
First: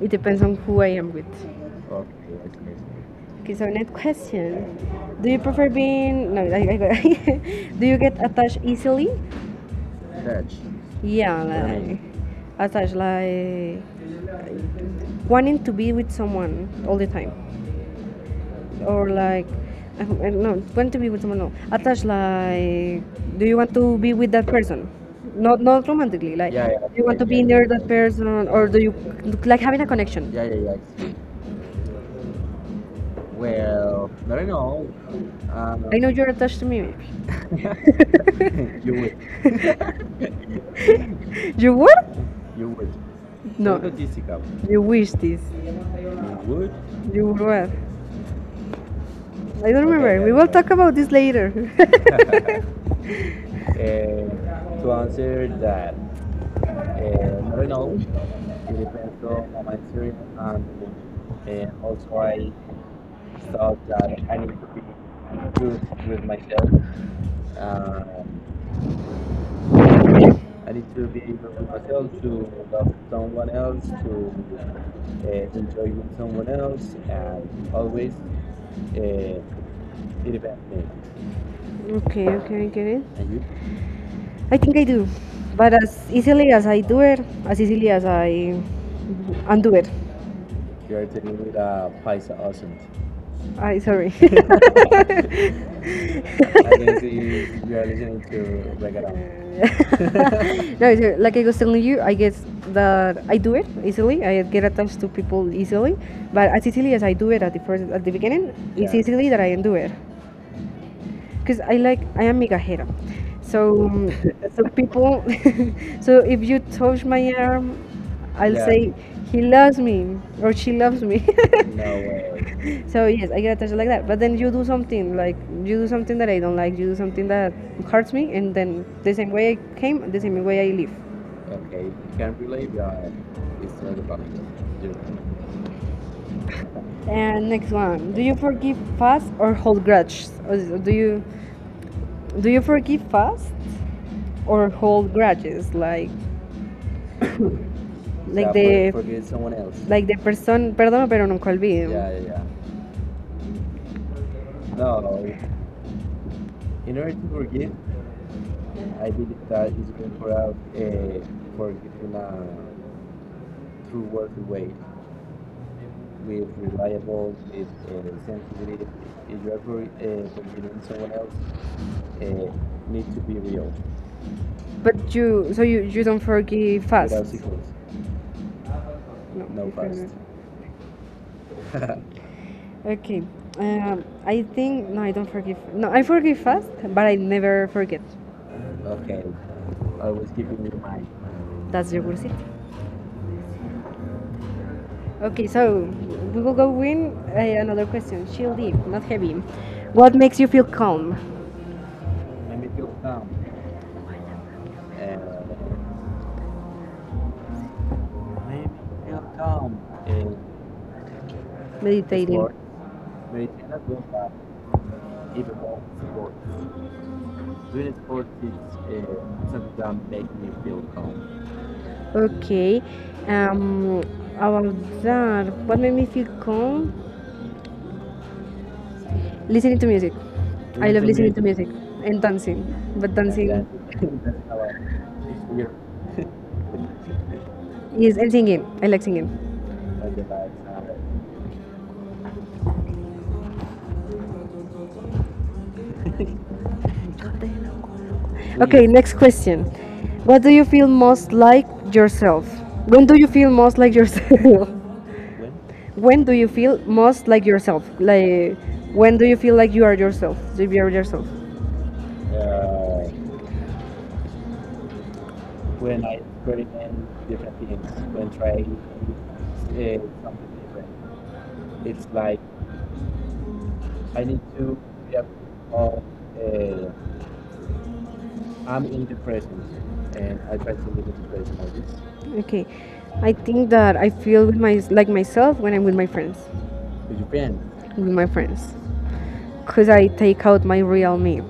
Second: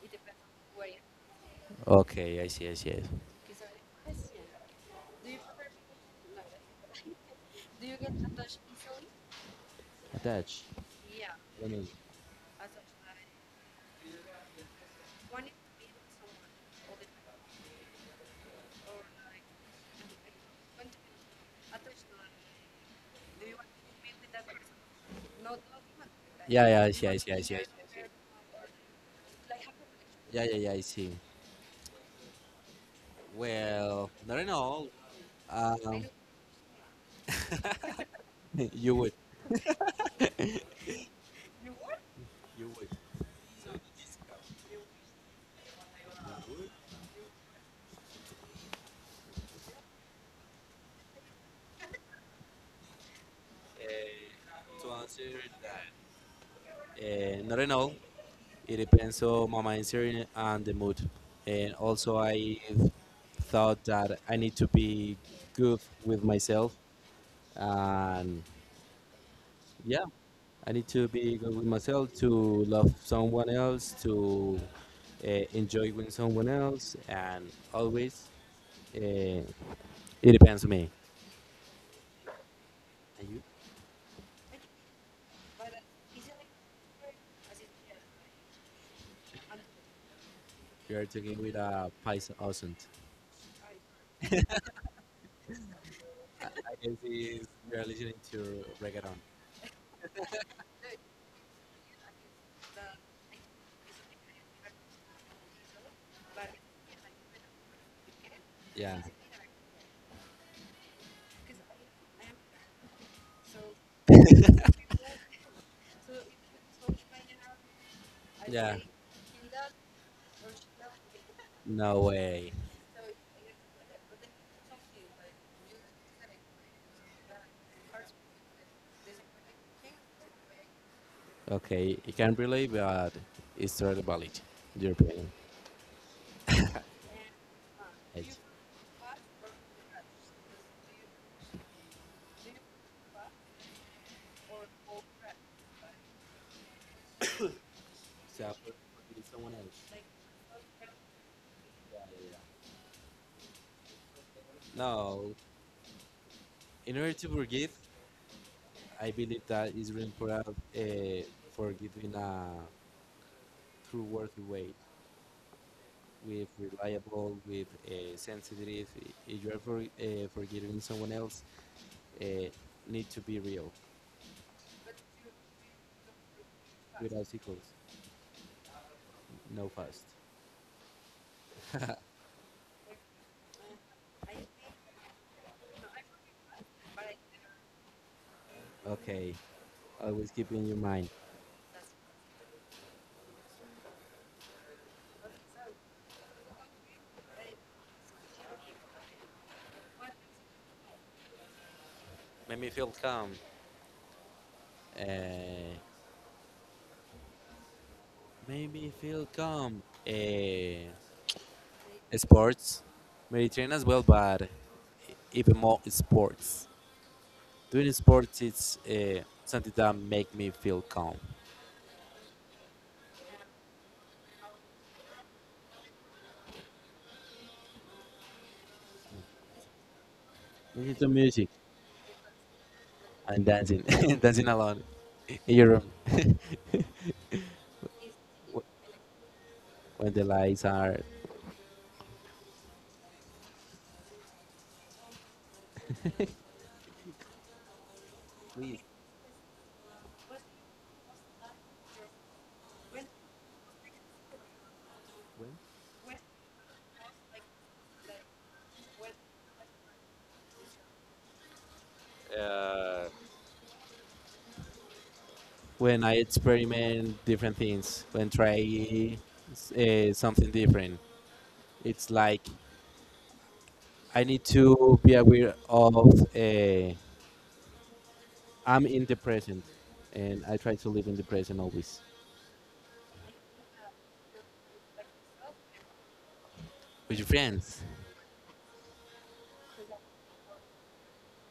Speaker 1: it depends on who I am with.
Speaker 2: *laughs* Okay, I see.
Speaker 1: Okay, so next question. Do you prefer being no? *laughs* Do you get attached easily?
Speaker 2: Attach.
Speaker 1: Yeah,
Speaker 2: When is
Speaker 1: like attached, like wanting to be with someone all the time, or like I don't know, want to be with someone. No, attached, like do you want to be with that person? Not romantically, like do you want to be
Speaker 2: I see.
Speaker 1: near that person, or do you like having a connection?
Speaker 2: Yeah, I see. Well, not at all.
Speaker 1: I
Speaker 2: Um,
Speaker 1: know you're attached to me.
Speaker 2: *laughs* you would,
Speaker 1: *laughs* You what?
Speaker 2: you would
Speaker 1: No. You wish this.
Speaker 2: good
Speaker 1: You would what? I don't remember. Okay, we will talk about this later. *laughs*
Speaker 2: to answer that. Not at all. It depends on my mindset and the mood. And also, I thought that I need to be good with myself and yeah, I need to be good with myself, to love someone else, to enjoy with someone else, and always uh, it depends on me.
Speaker 1: Okay, okay, I get it.
Speaker 2: And you?
Speaker 1: I think I do. But as easily as I do it, as easily as I undo it.
Speaker 2: You are talking with a Paisa accent.
Speaker 1: I sorry. *laughs*
Speaker 2: I
Speaker 1: I
Speaker 2: guess is we are listening
Speaker 1: *laughs*
Speaker 2: to reggaeton.
Speaker 1: *laughs* No, like I was telling you, I guess that I do it easily. I get attached to people easily, but as easily as I do it at the beginning, yeah, it's
Speaker 2: Yeah,
Speaker 1: easily that I undo it because I like I am mega hera. So so people, *laughs* so if you touch my arm, I'll
Speaker 2: yeah.
Speaker 1: say he loves me or she loves me. *laughs*
Speaker 2: No way.
Speaker 1: So yes, I get attached like that. But then you do something like you do something that I don't like. You do something that hurts me, and then the same way I came, the same way I leave.
Speaker 2: Okay, you can relate, but it's really valid. Your opinion.
Speaker 1: And next one, do you
Speaker 2: It's
Speaker 1: forgive fast or hold grudges? Or do you do you forgive fast or hold grudges? Like
Speaker 2: so,
Speaker 1: like the
Speaker 2: someone else.
Speaker 1: the person, Perdón, pero nunca olvido.
Speaker 2: Yeah, yeah, yeah. No, in order to forgive, I believe that is really important uh, for giving a true worthy weight with reliable, with sensitive. If you are for, forgiving someone else, uh, need to be real,
Speaker 1: But you, so you don't forgive fast.
Speaker 2: without sequels,
Speaker 1: No,
Speaker 2: no
Speaker 1: you
Speaker 2: past.
Speaker 1: cannot. Okay. I think no, I don't forgive. No, I forgive fast, but I never forget.
Speaker 2: Okay, always keep in your mind.
Speaker 1: That's your receipt. Okay, so we will go in another question. Shieldy, not heavy. What makes you feel calm?
Speaker 2: Make me feel calm. Uh, Make me feel calm. Uh,
Speaker 1: Meditating.
Speaker 2: Sports, Mediterranean as well, but even more sports. Doing sports, it's something that make me feel calm.
Speaker 1: Explore. Okay. Um, about that, what made me feel calm? Listening to music. I
Speaker 2: Listen
Speaker 1: love
Speaker 2: to
Speaker 1: listening to
Speaker 2: music,
Speaker 1: music and dancing, but
Speaker 2: and dancing, *laughs* dancing alone in your room
Speaker 1: is and singing. I like singing.
Speaker 2: when the lights are clear.
Speaker 1: Okay, next question. What do you feel most like yourself? When do you feel most like yourself? *laughs* When do you feel most like yourself? Like when do you feel like you are yourself? You are yourself.
Speaker 2: When I experiment different things, when try something different, it's like I need to be aware of. Uh, I'm in the present, and I try to live in the present always
Speaker 1: Okay. I think that I feel with my like myself when I'm with my friends.
Speaker 2: with your friends.
Speaker 1: With my friends. Cause I take out my real me.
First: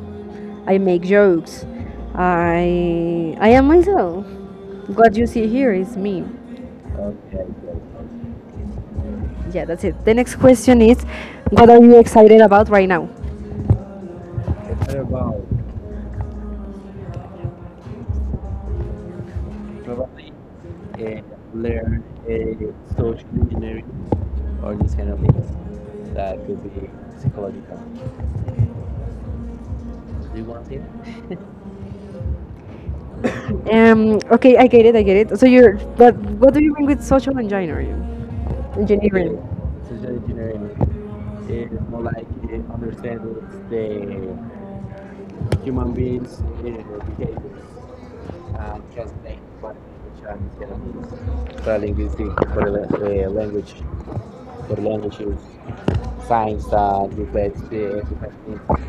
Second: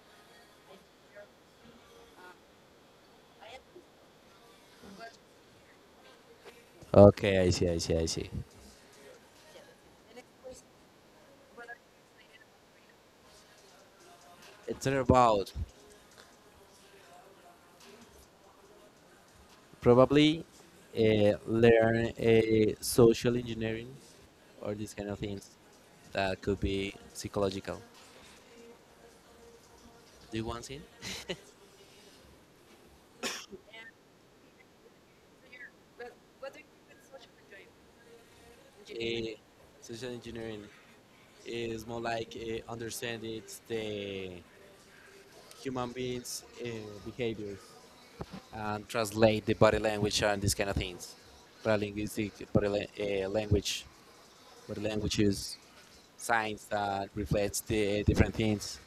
Speaker 1: I make jokes. I am myself. What you see here is me.
Speaker 2: Okay, I see.
Speaker 1: Yeah, that's it. The next question is, what are you excited about right now?
Speaker 2: It's all about probably learn social engineering or these kind of things that could be psychological. Do the one thing,
Speaker 1: Okay, I get it, I get it. So you're, but what do you mean with social engineering?
Speaker 2: uh,
Speaker 1: Engineering.
Speaker 2: social engineering is more like understanding the human beings' behaviors and translate the body language and these kind of things. Language, body language is signs that reflects the different things.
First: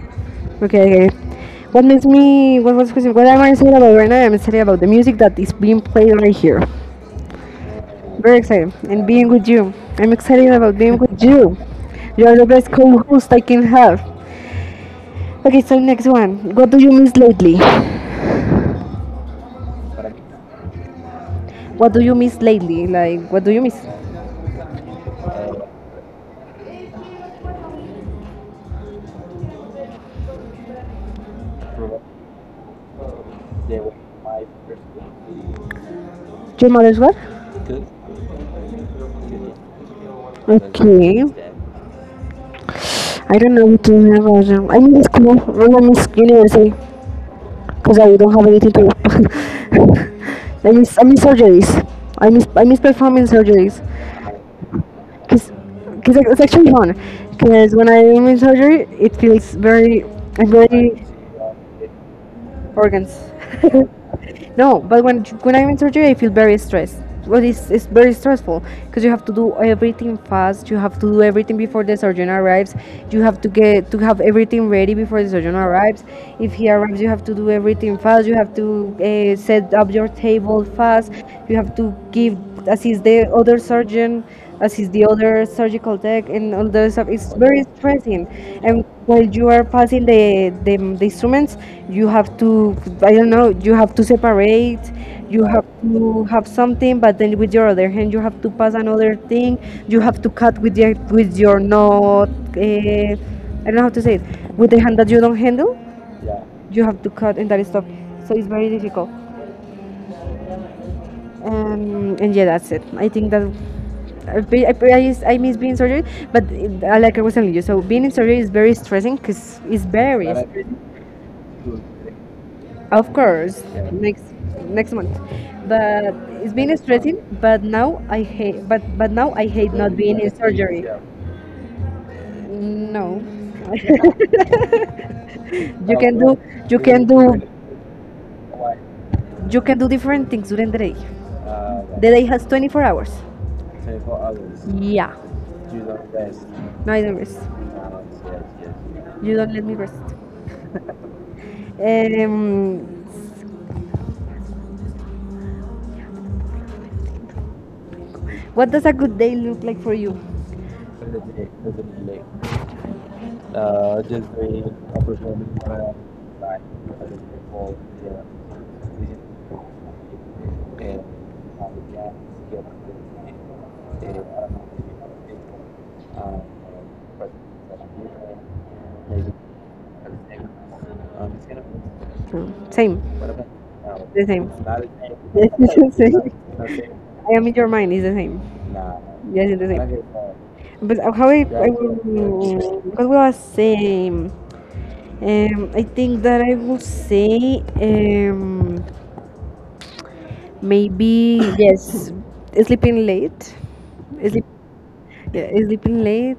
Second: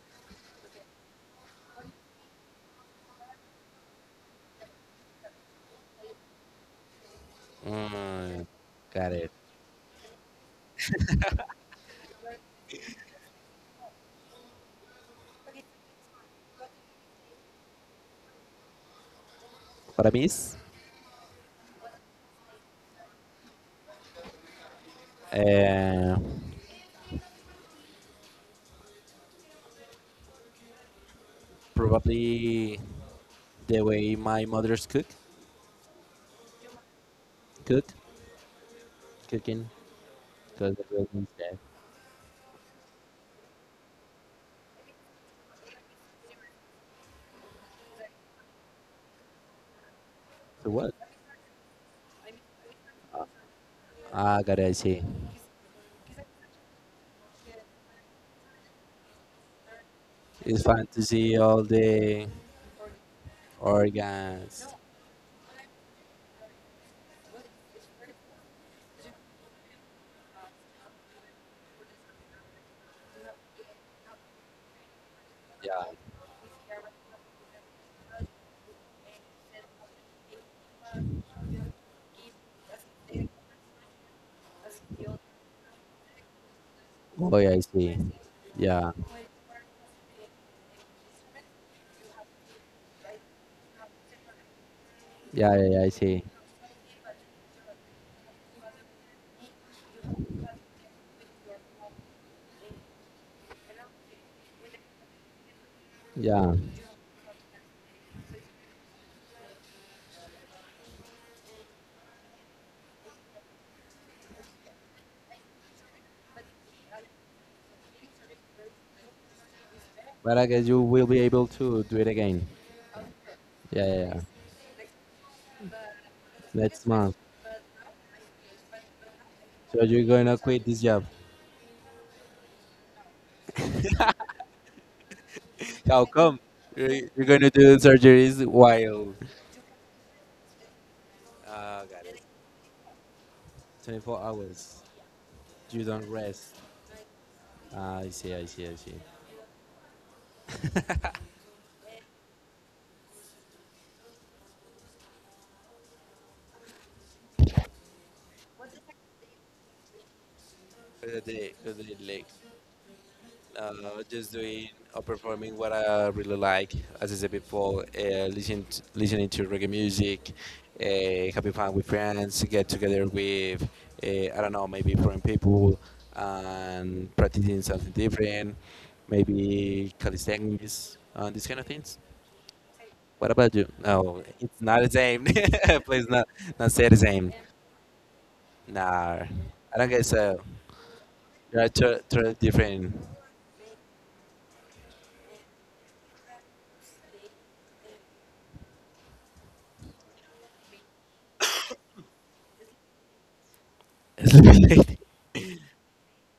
Speaker 1: Okay, okay. What was the question? What am I excited about right now? I'm excited about the music that is being played right here. Very
Speaker 2: Mm,
Speaker 1: excited. And
Speaker 2: got
Speaker 1: being
Speaker 2: it.
Speaker 1: with you. I'm excited about being with you. You are the best co-host I can have. Okay, so next one. What do you miss lately?
Speaker 2: What I miss.
Speaker 1: What do you miss lately? Like, what do you miss?
Speaker 2: Uh, Probably the way my mother's cook,
Speaker 1: Your mother's what?
Speaker 2: cook, cooking, because the
Speaker 1: Okay.
Speaker 2: building's there.
Speaker 1: I don't know what to have as I mean it's cool. When I miss university because I don't have anything to *laughs* do.
Speaker 2: So what?
Speaker 1: I miss surgeries. I miss performing surgeries
Speaker 2: Ah, gotta see.
Speaker 1: because it's actually fun. Because when I'm in surgery, it feels very I'm
Speaker 2: It's fun to
Speaker 1: very
Speaker 2: see all the
Speaker 1: organs. *laughs*
Speaker 2: organs.
Speaker 1: No, but when I'm in surgery, I feel very stressed. Well, it's very stressful because you have to do everything fast. You have to do everything before the surgeon arrives. You have to get to have everything ready before the surgeon
Speaker 2: Yeah.
Speaker 1: arrives. If he arrives, you have to do everything fast. You have to set up your table fast. You have to give assist the other surgeon, assist the other other surgical tech and all those stuff. It's
Speaker 2: Oh, yeah, I
Speaker 1: very
Speaker 2: see.
Speaker 1: stressing. And
Speaker 2: Yeah.
Speaker 1: while you are passing the instruments, you have to, I don't know, you have to separate, you Right. Have
Speaker 2: Yeah, I see.
Speaker 1: to have something, but then with your other hand, you have to pass another thing, you have to cut with your not, uh, I don't know how to say it, with the hand that you don't handle,
Speaker 2: Yeah.
Speaker 1: you have to cut and that stuff. So it's very difficult. And yeah, that's it. I think that I, I, I, I miss being in surgery, but like I was telling you, so being in surgery is very stressing because it's very,
Speaker 2: But I guess you will be able to do it again.
Speaker 1: of course,
Speaker 2: Yeah, yeah, yeah.
Speaker 1: next next month, but it's been
Speaker 2: Next month.
Speaker 1: stressing. But now I hate
Speaker 2: So
Speaker 1: not
Speaker 2: you're
Speaker 1: being in
Speaker 2: gonna quit this
Speaker 1: surgery.
Speaker 2: job.
Speaker 1: No, *laughs* you
Speaker 2: How
Speaker 1: can do
Speaker 2: come?
Speaker 1: you can
Speaker 2: You're
Speaker 1: do
Speaker 2: gonna do surgeries while.
Speaker 1: you can do different things during the day.
Speaker 2: Ah, got
Speaker 1: The
Speaker 2: it.
Speaker 1: day has 24 hours.
Speaker 2: 24 hours.
Speaker 1: Yeah,
Speaker 2: You don't rest.
Speaker 1: no, I don't rest.
Speaker 2: I see.
Speaker 1: You don't let me rest. Um, what does a good day look like for you?
Speaker 2: For the day, for the day, like, just doing or performing what I really like, as I said before, listening to reggae music, having fun with friends, get together with, I don't know, maybe foreign people, and practicing something different, maybe calisthenics, and these kind of things.
Speaker 1: No, same,
Speaker 2: What about you? No,
Speaker 1: the same.
Speaker 2: it's not the same.
Speaker 1: Yes, *laughs* it's
Speaker 2: *laughs*
Speaker 1: the
Speaker 2: Please, not
Speaker 1: same.
Speaker 2: say the same.
Speaker 1: I am in your mind. It's the same.
Speaker 2: Nah,
Speaker 1: Yes, it's the
Speaker 2: I don't guess
Speaker 1: same.
Speaker 2: so.
Speaker 1: But how
Speaker 2: There are
Speaker 1: I
Speaker 2: two
Speaker 1: will,
Speaker 2: different
Speaker 1: what will I say? I think that I will say maybe yes, sleeping late.
Speaker 2: *laughs*
Speaker 1: Sleep,
Speaker 2: sleep.
Speaker 1: yeah, sleeping late,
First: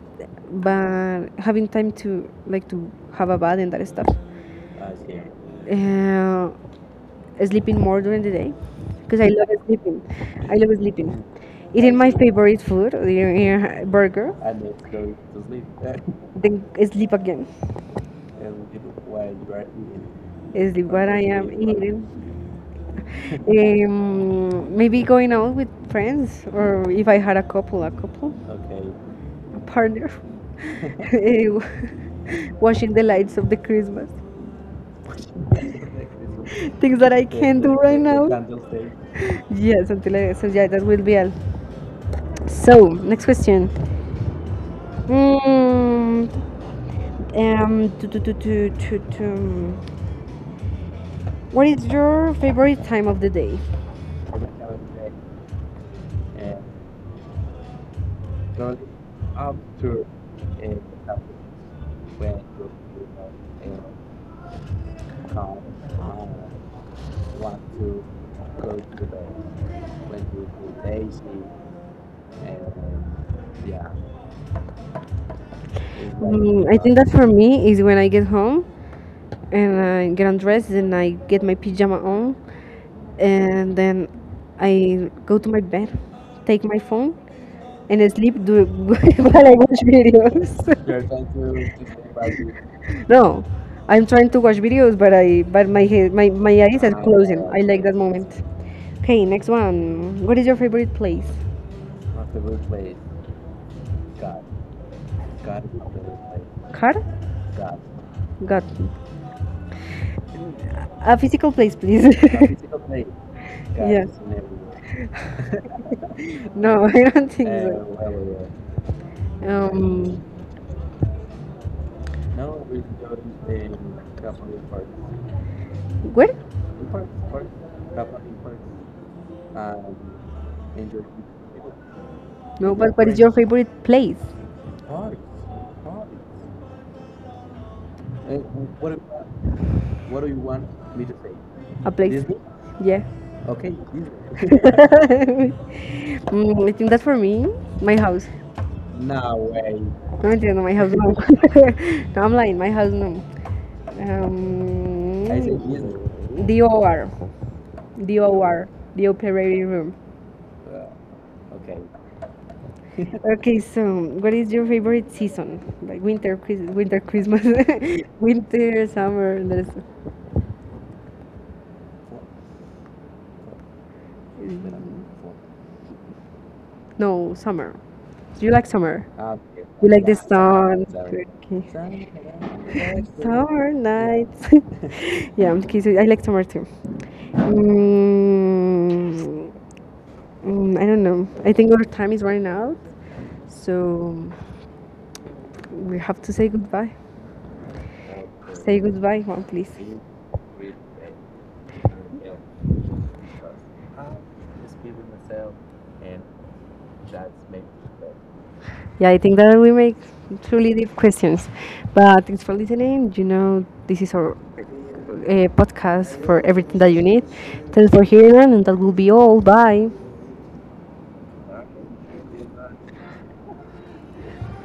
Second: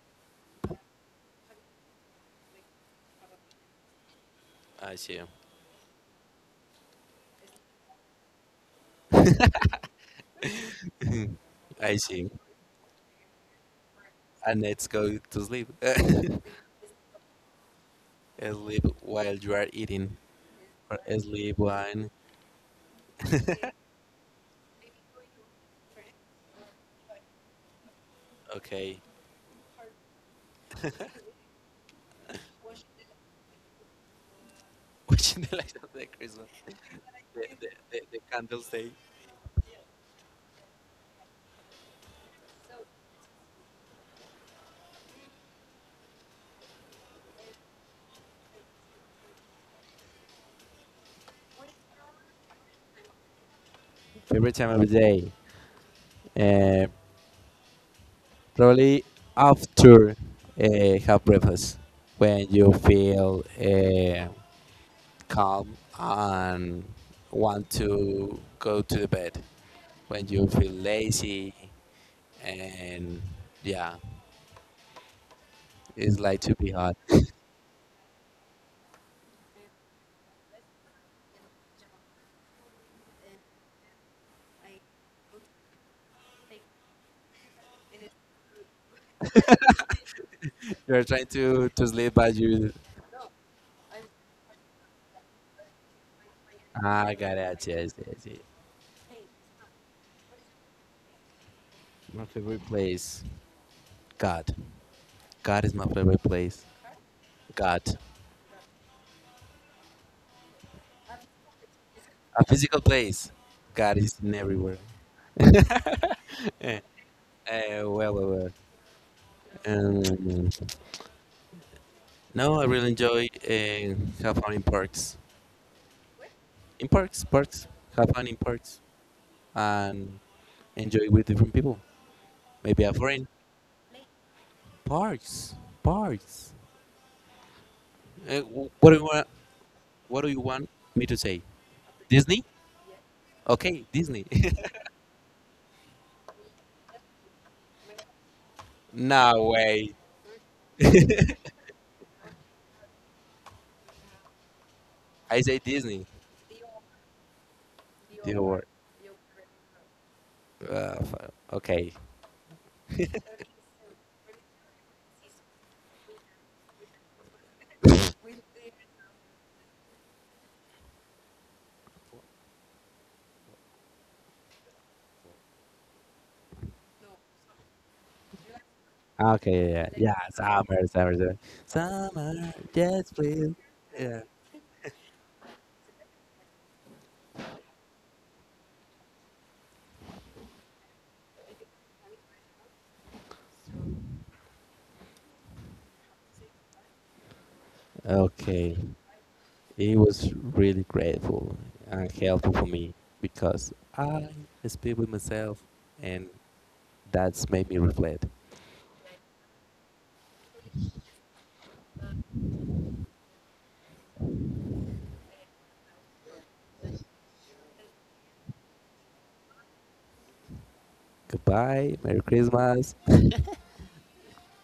Speaker 1: but having time to like to have a bath and that stuff.
Speaker 2: I see.
Speaker 1: Uh, sleeping more during the day because I love sleeping. I love sleeping. Eating
Speaker 2: I
Speaker 1: my
Speaker 2: see.
Speaker 1: favorite food, the burger,
Speaker 2: And let's go to sleep.
Speaker 1: then
Speaker 2: *laughs*
Speaker 1: sleep again.
Speaker 2: Sleep while you are eating,
Speaker 1: Sleep
Speaker 2: or
Speaker 1: what I am
Speaker 2: sleep
Speaker 1: eating.
Speaker 2: when. *laughs*
Speaker 1: Maybe going out with friends, or if I had a couple,
Speaker 2: Okay.
Speaker 1: a partner. *laughs* Eh, *laughs* watching the lights of the Christmas.
Speaker 2: Watching the lights of the Christmas,
Speaker 1: Things that I can't do right
Speaker 2: the
Speaker 1: now.
Speaker 2: candles day.
Speaker 1: So yeah, that will be all. So, next question. Mm, Um, to, to, to, to, to, to- what is your favorite time of the day?
Speaker 2: Favorite time of the day? Uh, Probably after have breakfast when you feel. Calm and want to go to the bed when you feel lazy and yeah it's like to
Speaker 1: Mm,
Speaker 2: be
Speaker 1: I
Speaker 2: hot
Speaker 1: think that
Speaker 2: *laughs*
Speaker 1: for me is when I get home and I get undressed and I get my pajama on and then I go to my bed, take my phone and *laughs* while I watch videos.
Speaker 2: you're trying to sleep but you
Speaker 1: *laughs* No, I'm trying to watch videos, but I but my head, my eyes are
Speaker 2: ah, got
Speaker 1: closing. I
Speaker 2: it
Speaker 1: like that
Speaker 2: yes, yes, yes.
Speaker 1: moment. Okay, next one. What is your favorite place?
Speaker 2: My favorite place god god is my favorite place
Speaker 1: Car?
Speaker 2: god
Speaker 1: God. A physical place, please.
Speaker 2: a physical place
Speaker 1: *laughs*
Speaker 2: god
Speaker 1: Yes.
Speaker 2: is in everywhere *laughs* Eh,
Speaker 1: No, *laughs* I don't think
Speaker 2: well,
Speaker 1: so.
Speaker 2: well, well. Um,
Speaker 1: Um,
Speaker 2: no, I really enjoy have fun in parks.
Speaker 1: where?
Speaker 2: In parks, parks, have fun in parks and enjoy with different people.
Speaker 1: No,
Speaker 2: Maybe a
Speaker 1: but what is
Speaker 2: friend.
Speaker 1: your favorite place?
Speaker 2: Parks, parks. What do you want? What do you want me to say?
Speaker 1: A place,
Speaker 2: Disney?
Speaker 1: yeah.
Speaker 2: Okay, Disney. *laughs*
Speaker 1: *laughs* Mm, I think that's for me. My house.
Speaker 2: No way.
Speaker 1: No, I no, my house no.
Speaker 2: *laughs*
Speaker 1: *laughs* No, I'm lying. My house no.
Speaker 2: I
Speaker 1: I say
Speaker 2: say Disney.
Speaker 1: The OR, the
Speaker 2: The word.
Speaker 1: OR, the operating room.
Speaker 2: Okay.
Speaker 1: Okay, so what is your favorite season? Like winter, Christmas, *laughs* winter, summer. No, summer. Do you like summer?
Speaker 2: Okay. Yeah.
Speaker 1: You like
Speaker 2: Yeah.
Speaker 1: the sun, okay.
Speaker 2: Summer. Yes,
Speaker 1: *laughs*
Speaker 2: please.
Speaker 1: Summer, yeah,
Speaker 2: Yeah.
Speaker 1: nights. *laughs* Yeah, okay, so I like summer too. Mm, mm, I don't know. I think our time is running out, so we have to say goodbye.
Speaker 2: Okay.
Speaker 1: Say goodbye, Juan, please.
Speaker 2: It was really grateful and helpful for me because I speak with myself and that's made me reflect.
Speaker 1: Yeah, I think that we make truly deep questions. But thanks for listening. You know, this is our podcast for everything that you need. Thanks for hearing, and that will be all. Bye.
Speaker 2: Goodbye, Merry Christmas,